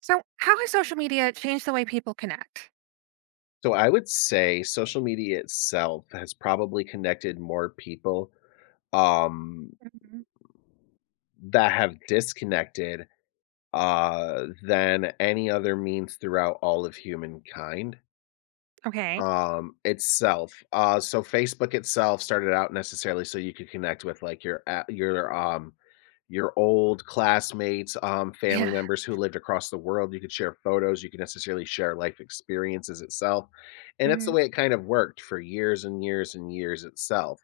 So, how has social media changed the way people connect? So I would say social media itself has probably connected more people um, Mhm. that have disconnected than any other means throughout all of humankind. Okay. Itself. So Facebook itself started out necessarily so you could connect with like your old classmates, family Yeah. members who lived across the world. You could share photos, you could necessarily share life experiences itself. And that's the Hmm. way it kind of worked for years and years and years itself.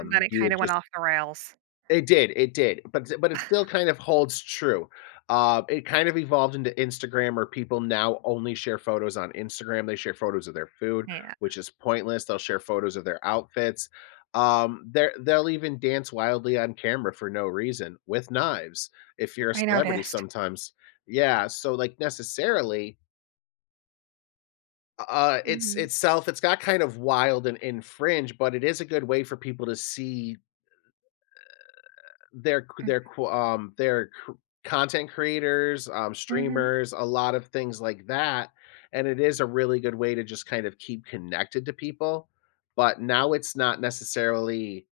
And then it You kind would of went just off the rails. It did, but it still kind of holds true. It kind of evolved into Instagram, where people now only share photos on Instagram. They share photos of their food, Yeah. which is pointless. They'll share photos of their outfits. They'll even dance wildly on camera for no reason with knives. If you're a I celebrity, noticed. sometimes, yeah. So like necessarily, it's Hmm. itself. It's got kind of wild and fringe, but it is a good way for people to see. They're qu they're c Content creators, Hmm. streamers, a lot of things like that, and it is a really good way to just kind of keep connected to people, but now it's not necessarily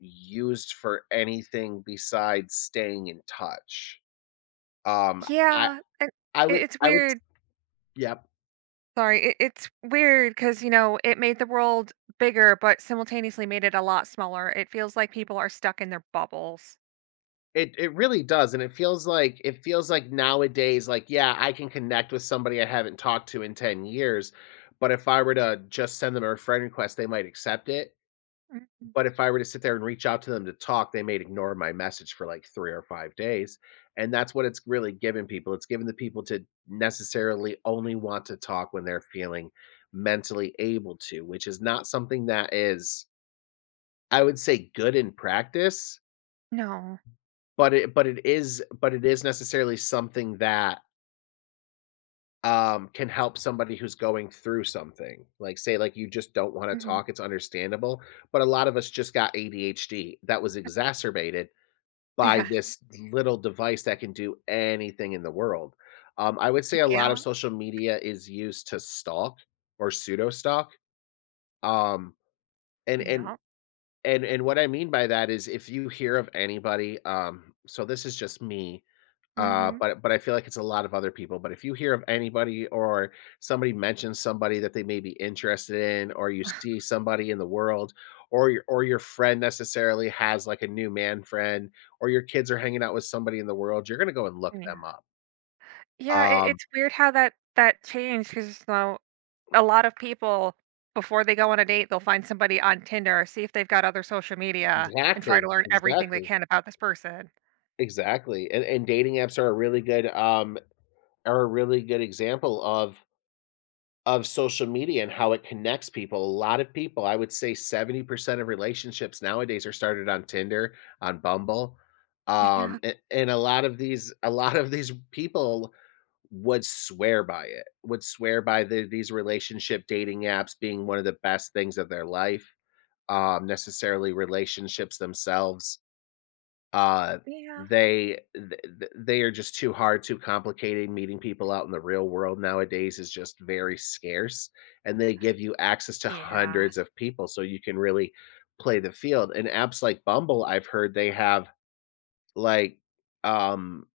used for anything besides staying in touch. Um, I Yeah. And I it, would it's I would weird. Yep. Sorry. It's weird because, it made the world bigger, but simultaneously made it a lot smaller. It feels like people are stuck in their bubbles. It really does, and it feels like nowadays, like, yeah, I can connect with somebody I haven't talked to in 10 years, but if I were to just send them a friend request, they might accept it. Mhm. But if I were to sit there and reach out to them to talk, they may ignore my message for like 3 or 5 days. And that's what it's really given people. It's given the people to necessarily only want to talk when they're feeling mentally able to, which is not something that is, I would say, good in practice, No. but it is necessarily something that, can help somebody who's going through something. Like, say, like, you just don't wanna Hmm. talk, it's understandable, but a lot of us just got ADHD that was exacerbated by this little device that can do anything in the world. I would say Yeah. a lot of Yeah, social media is used to stalk or pseudo stalk, um, and and yeah. and what I mean by that is if you hear of anybody. So this is just me. Uh, Hmm. but but I feel like it's a lot of other people, but if you hear of anybody or somebody mentions somebody that they may be interested in, or you see somebody in the world, or your friend necessarily has like a new man friend, or your kids are hanging out with somebody in the world, you're gonna go and look Yeah. them up. Yeah, it Um, it's weird how that changed because now a lot of people, before they go on a date, they'll find somebody on Tinder, see if they've got other social media, and try exactly, to learn everything they exactly, can about this person. exactly, and dating apps are a really good are a really good example of social media and how it connects people. A lot of people, I would say 70% of relationships nowadays are started on Tinder, on Bumble. Um, Yeah. and, and a lot of these people would swear by it, would swear by these relationship dating apps being one of the best things of their life. Necessarily relationships themselves. Uh, Yeah. they are just too hard, too complicated. Meeting people out in the real world nowadays is just very scarce, and they give you access to Yeah. hundreds of people, so you can really play the field. And apps like Bumble, I've heard they have like um,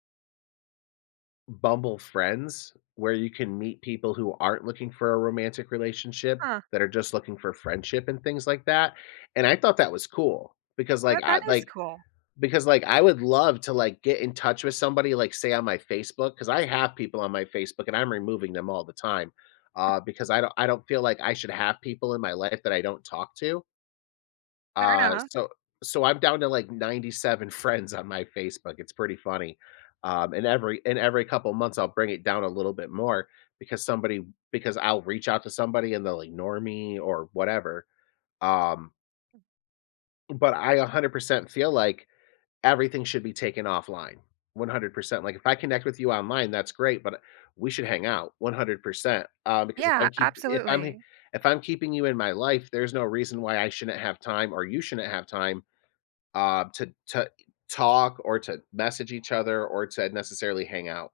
Bumble Friends, where you can meet people who aren't looking for a romantic relationship, Huh. that are just looking for friendship and things like that. And I thought that was cool because, like, That I that is like cool. because I would love to like get in touch with somebody like say on my Facebook cuz I have people on my Facebook and I'm removing them all the time because I don't feel like I should have people in my life that I don't talk to. Fair Uh enough. so so I'm down to like 97 friends on my Facebook. It's pretty funny. And every couple months I'll bring it down a little bit more because somebody because I'll reach out to somebody and they'll ignore me or whatever. Um but I 100% feel like everything should be taken offline 100%. Like, if I connect with you online, that's great, but we should hang out 100%, because if I Yeah, keep if I'm absolutely. if I'm keeping you in my life, there's no reason why I shouldn't have time or you shouldn't have time, to talk or to message each other or to necessarily hang out.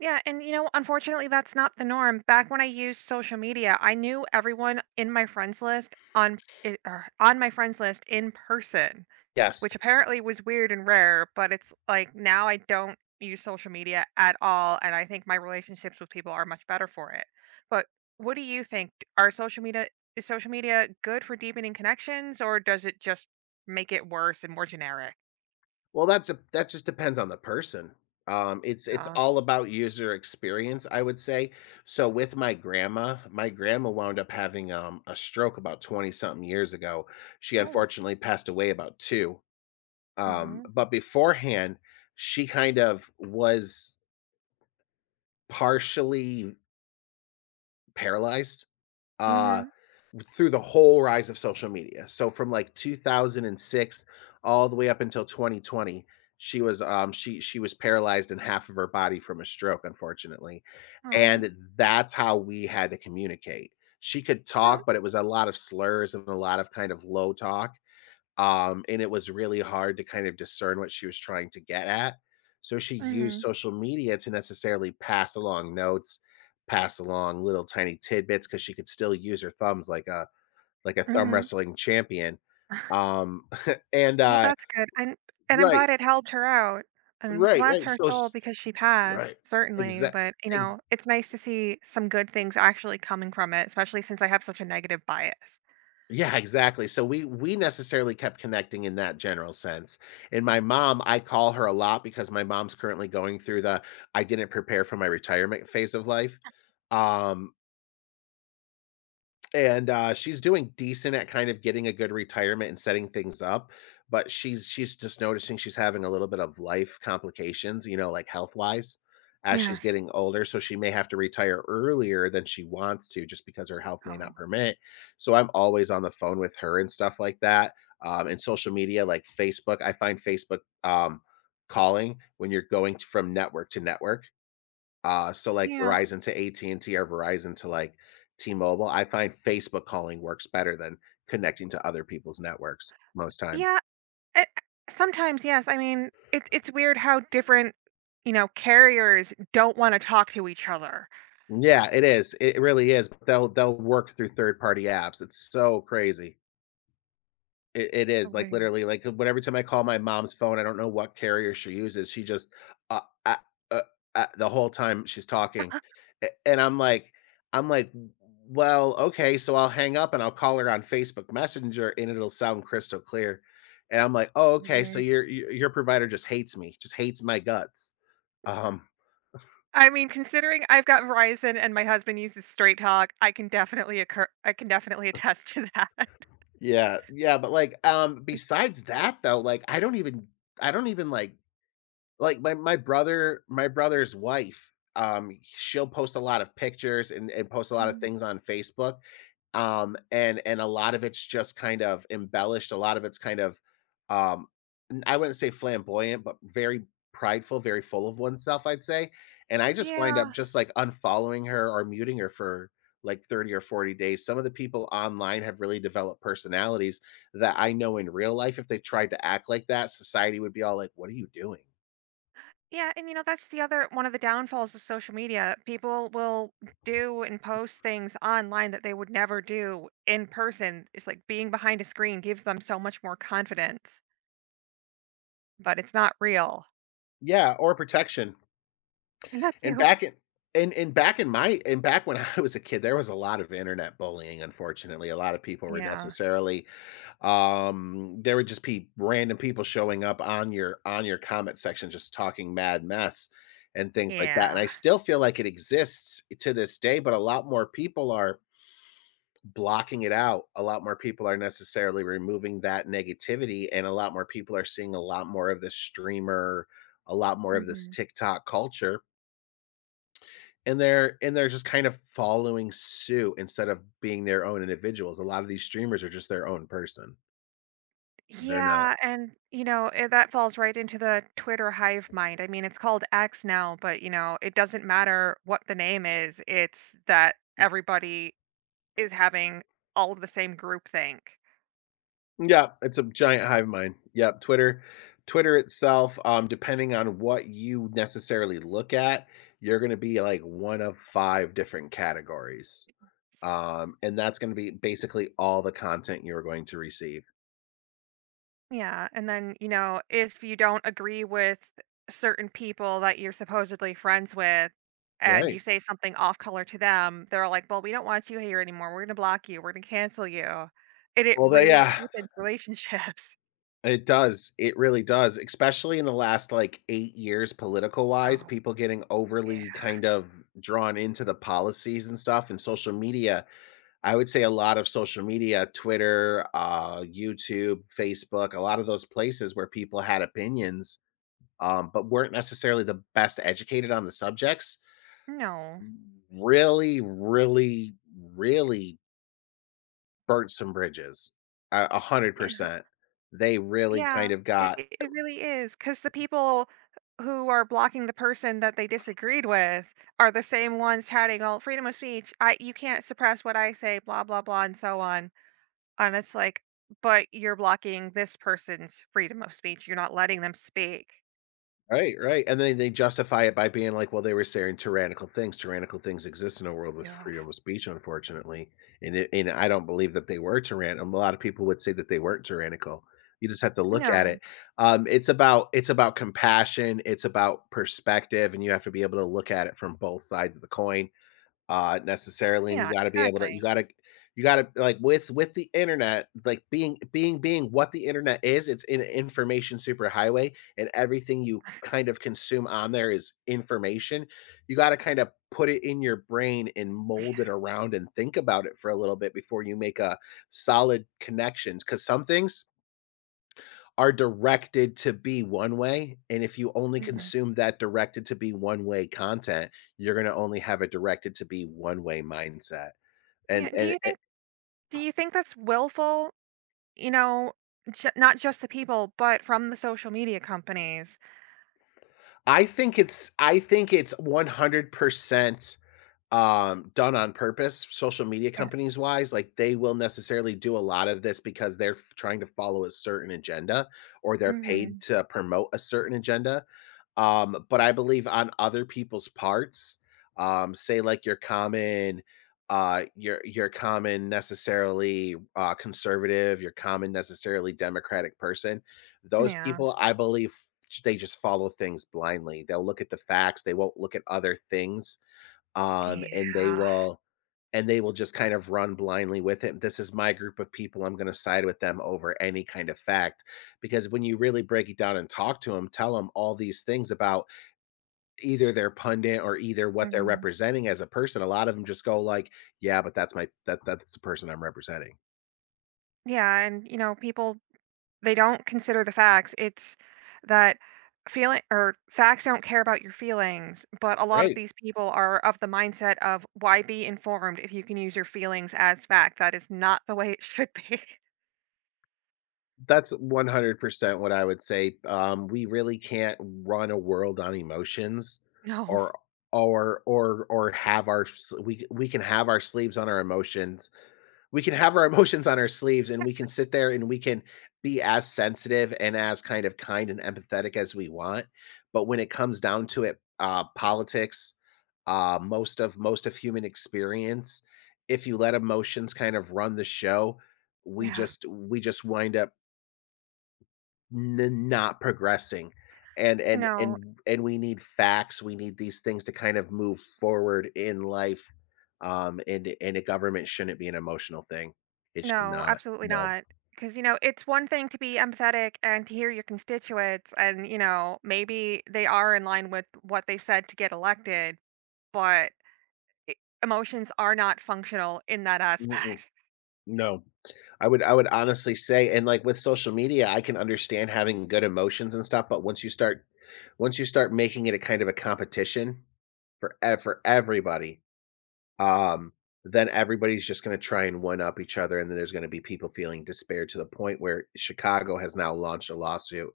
Yeah, and, unfortunately, that's not the norm. Back when I used social media, I knew everyone in my friends list on I or on my friends list in person. Yes. Which apparently was weird and rare, but it's like now I don't use social media at all, and I think my relationships with people are much better for it. But what do you think? Are social media is social media good for deepening connections, or does it just make it worse and more generic? Well, that just depends on the person. It's Uh, all about user experience, I would say. So with my grandma, wound up having a stroke about 20 something years ago. She oh, unfortunately passed away about two. But beforehand, she kind of was partially paralyzed. Uh, mm-hmm. through the whole rise of social media. So from like 2006 all the way up until 2020, she was paralyzed in half of her body from a stroke unfortunately. Oh. And that's how we had to communicate. She could So, talk, but it was a lot of slurs and a lot of kind of low talk. And it was really hard to kind of discern what she was trying to get at. So she used mm-hmm. social media to necessarily pass along notes, pass along little tiny tidbits because she could still use her thumbs like a thumb wrestling champion. Um, and, Well, uh that's good, and I'm Right, glad it helped her out, and right, bless right, her so soul s because she passed, Right. certainly, Exact but, ex it's nice to see some good things actually coming from it, especially since I have such a negative bias. Yeah, exactly, so we necessarily kept connecting in that general sense, and my mom, I call her a lot because my mom's currently going through the, "I didn't prepare for my retirement" phase of life, um, And she's doing decent at kind of getting a good retirement and setting things up, but she's just noticing she's having a little bit of life complications, like health-wise as she's Yes. getting older, so she may have to retire earlier than she wants to just because her health may not Oh. permit. So I'm always on the phone with her and stuff like that, and social media like Facebook. I find Facebook, um, calling when you're going to from network to network, so, like, Yeah. Verizon to AT&T or Verizon to, like, T-Mobile. I find Facebook calling works better than connecting to other people's networks most times. Yeah, eh, sometimes, yes, I mean, it's weird how different, carriers don't wanna talk to each other. Yeah, it is, it really is, they'll work through third-party apps, it's so crazy. It is, Oh, like, wait, literally, like, when every time I call my mom's phone, I don't know what carrier she uses, she just, "Uh, uh, uh, the whole time she's talking, a and I'm like, well, okay, so I'll hang up and I'll call her on Facebook Messenger, and it'll sound crystal clear," and I'm like, "Oh, okay, so weird. your provider just hates me, just hates my guts." Um, I mean, considering I've got Verizon and my husband uses Straight Talk, I can definitely attest to that. yeah, yeah, but, like, besides that, though, like, I don't even, like, my brother's wife, she'll post a lot of pictures and post a lot of Mm, things on Facebook, and a lot of it's just kind of embellished, a lot of it's kind of, um, n I wouldn't say flamboyant, but very prideful, very full of oneself, I'd say, and I just wind up yeah, just, like, unfollowing her or muting her for, like, 30 or 40 days. Some of the people online have really developed personalities that I know in real life, if they tried to act like that, society would be all like, "What are you doing?" yeah, and, that's the other one of the downfalls of social media. People will do and post things online that they would never do in person. It's like being behind a screen gives them so much more confidence, but it's not real. Yeah, or protection. And that And too. back in and back in my and back when I was a kid, there was a lot of internet bullying, unfortunately. A lot of people were Yeah, necessarily. There would just be random people showing up on your comment section just talking mad mess and things like that. And yeah. I still feel like it exists to this day, but a lot more people are blocking it out. A lot more people are necessarily removing that negativity and a lot more people are seeing a lot more of this streamer, a lot more of this Mhm. TikTok culture. And they're just kind of following suit instead of being their own individuals. A lot of these streamers are just their own person. They're not. Yeah, and that falls right into the Twitter hive mind. I mean, it's called X now, but it doesn't matter what the name is. It's that everybody is having all of the same groupthink. Yeah, it's a giant hive mind. Yep, Twitter itself, depending on what you necessarily look at, you're gonna be like one of 5 different categories. S- And that's gonna be basically all the content you're going to receive. Yeah, and then, if you don't agree with certain people that you're supposedly friends with and you Right. say something off color to them, they're like, "Well, we don't want you here anymore. We're going to block you. We're going to cancel you." And it Well, they really yeah. cheapens relationships. It does. It really does, especially in the last like 8 years, political wise, Oh, people getting yeah. overly kind of drawn into the policies and stuff and social media. I would say a lot of social media, Twitter, YouTube, Facebook, a lot of those places where people had opinions, but weren't necessarily the best educated on the subjects, No. really, really, really burnt some bridges. A a hundred Yeah. percent. They really Yeah, kind of it got it it really is. Because the people who are blocking the person that they disagreed with are the same ones touting, all freedom of speech. I you can't suppress what I say, blah, blah, blah, and so on." And it's like, "But you're blocking this person's freedom of speech. You're not letting them speak." right, right, and then they justify it by being like, "Well, they were saying tyrannical things. Tyrannical things exist in a world with Ugh. freedom of speech, unfortunately." And it, and I don't believe that they were tyrannical. A lot of people would say that they weren't tyrannical. You just have to look at No. it. It's about it's about compassion. It's about perspective, and you have to be able to look at it from both sides of the coin necessarily, and Yeah, you gotta be able to exactly. You gotta like with the internet, like being what the internet is, it's an information superhighway, and everything you kind of consume on there is information. You gotta kind of put it in your brain and mold it around and think about it for a little bit before you make a solid connections. Cause some things are directed to be one way, and if you only Mhm. consume that directed to be one way content, you're gonna only have a directed to be one way mindset, and Yeah, do and, you eh think do you think that's willful? You know, ju Not just the people, but from the social media companies? I think it's 100% done on purpose, social media Yeah. companies wise, like they will necessarily do a lot of this because trying to follow a certain agenda or they're paid Mhm. to promote a certain agenda. But I believe on other people's parts, say like your common, your common necessarily conservative, your common necessarily democratic person, those Yeah. people I believe they just follow things blindly. They'll look at the facts. They won't look at other things um, and they Yeah. will and they will just kind of run blindly with it. This is my group of people. I'm going to side with them over any kind of fact. Because when you really break it down and talk to them, tell them all these things about either their pundit or either what they're Mhm. representing as a person, a lot of them just go like, "Yeah, but that's my that that's the person I'm representing." Yeah, and, people they don't consider the facts. It's that feeling or facts don't care about your feelings, but a lot of Right. these people are of the mindset of why be informed if you can use your feelings as fact. That is not the way it should be. That's 100% what I would say. We really can't run a world on emotions No. or or we can have our sleeves on our emotions. We can have our emotions on our sleeves and we can sit there and we can be as sensitive and as kind of kind and empathetic as we want. But when it comes down to it, politics, most of human experience, if you let emotions kind of run the show, we Yeah. just we just wind up N not progressing, and and No, and and we need facts, we need these things to kind of move forward in life, and a government shouldn't be an emotional thing. It should no, not, absolutely no. not. Because, it's one thing to be empathetic and to hear your constituents, and, maybe they are in line with what they said to get elected, but E emotions are not functional in that Mm-mm, aspect. no. I would honestly say and, like, with social media, I can understand having good emotions and stuff, but once you start making it a kind of a competition for everybody um, then everybody's just going to try and one up each other. And then there's going to be people feeling despair to the point where Chicago has now launched a lawsuit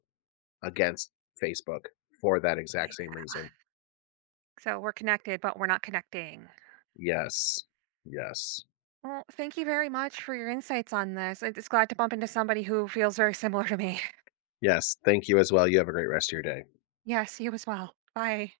against Facebook for that Yeah. exact same reason. So we're connected, but we're not connecting. Yes. Yes. Well, thank you very much for your insights on this. I'm just glad to bump into somebody who feels very similar to me. Yes. Thank you as well. You have a great rest of your day. Yes, you as well. Bye.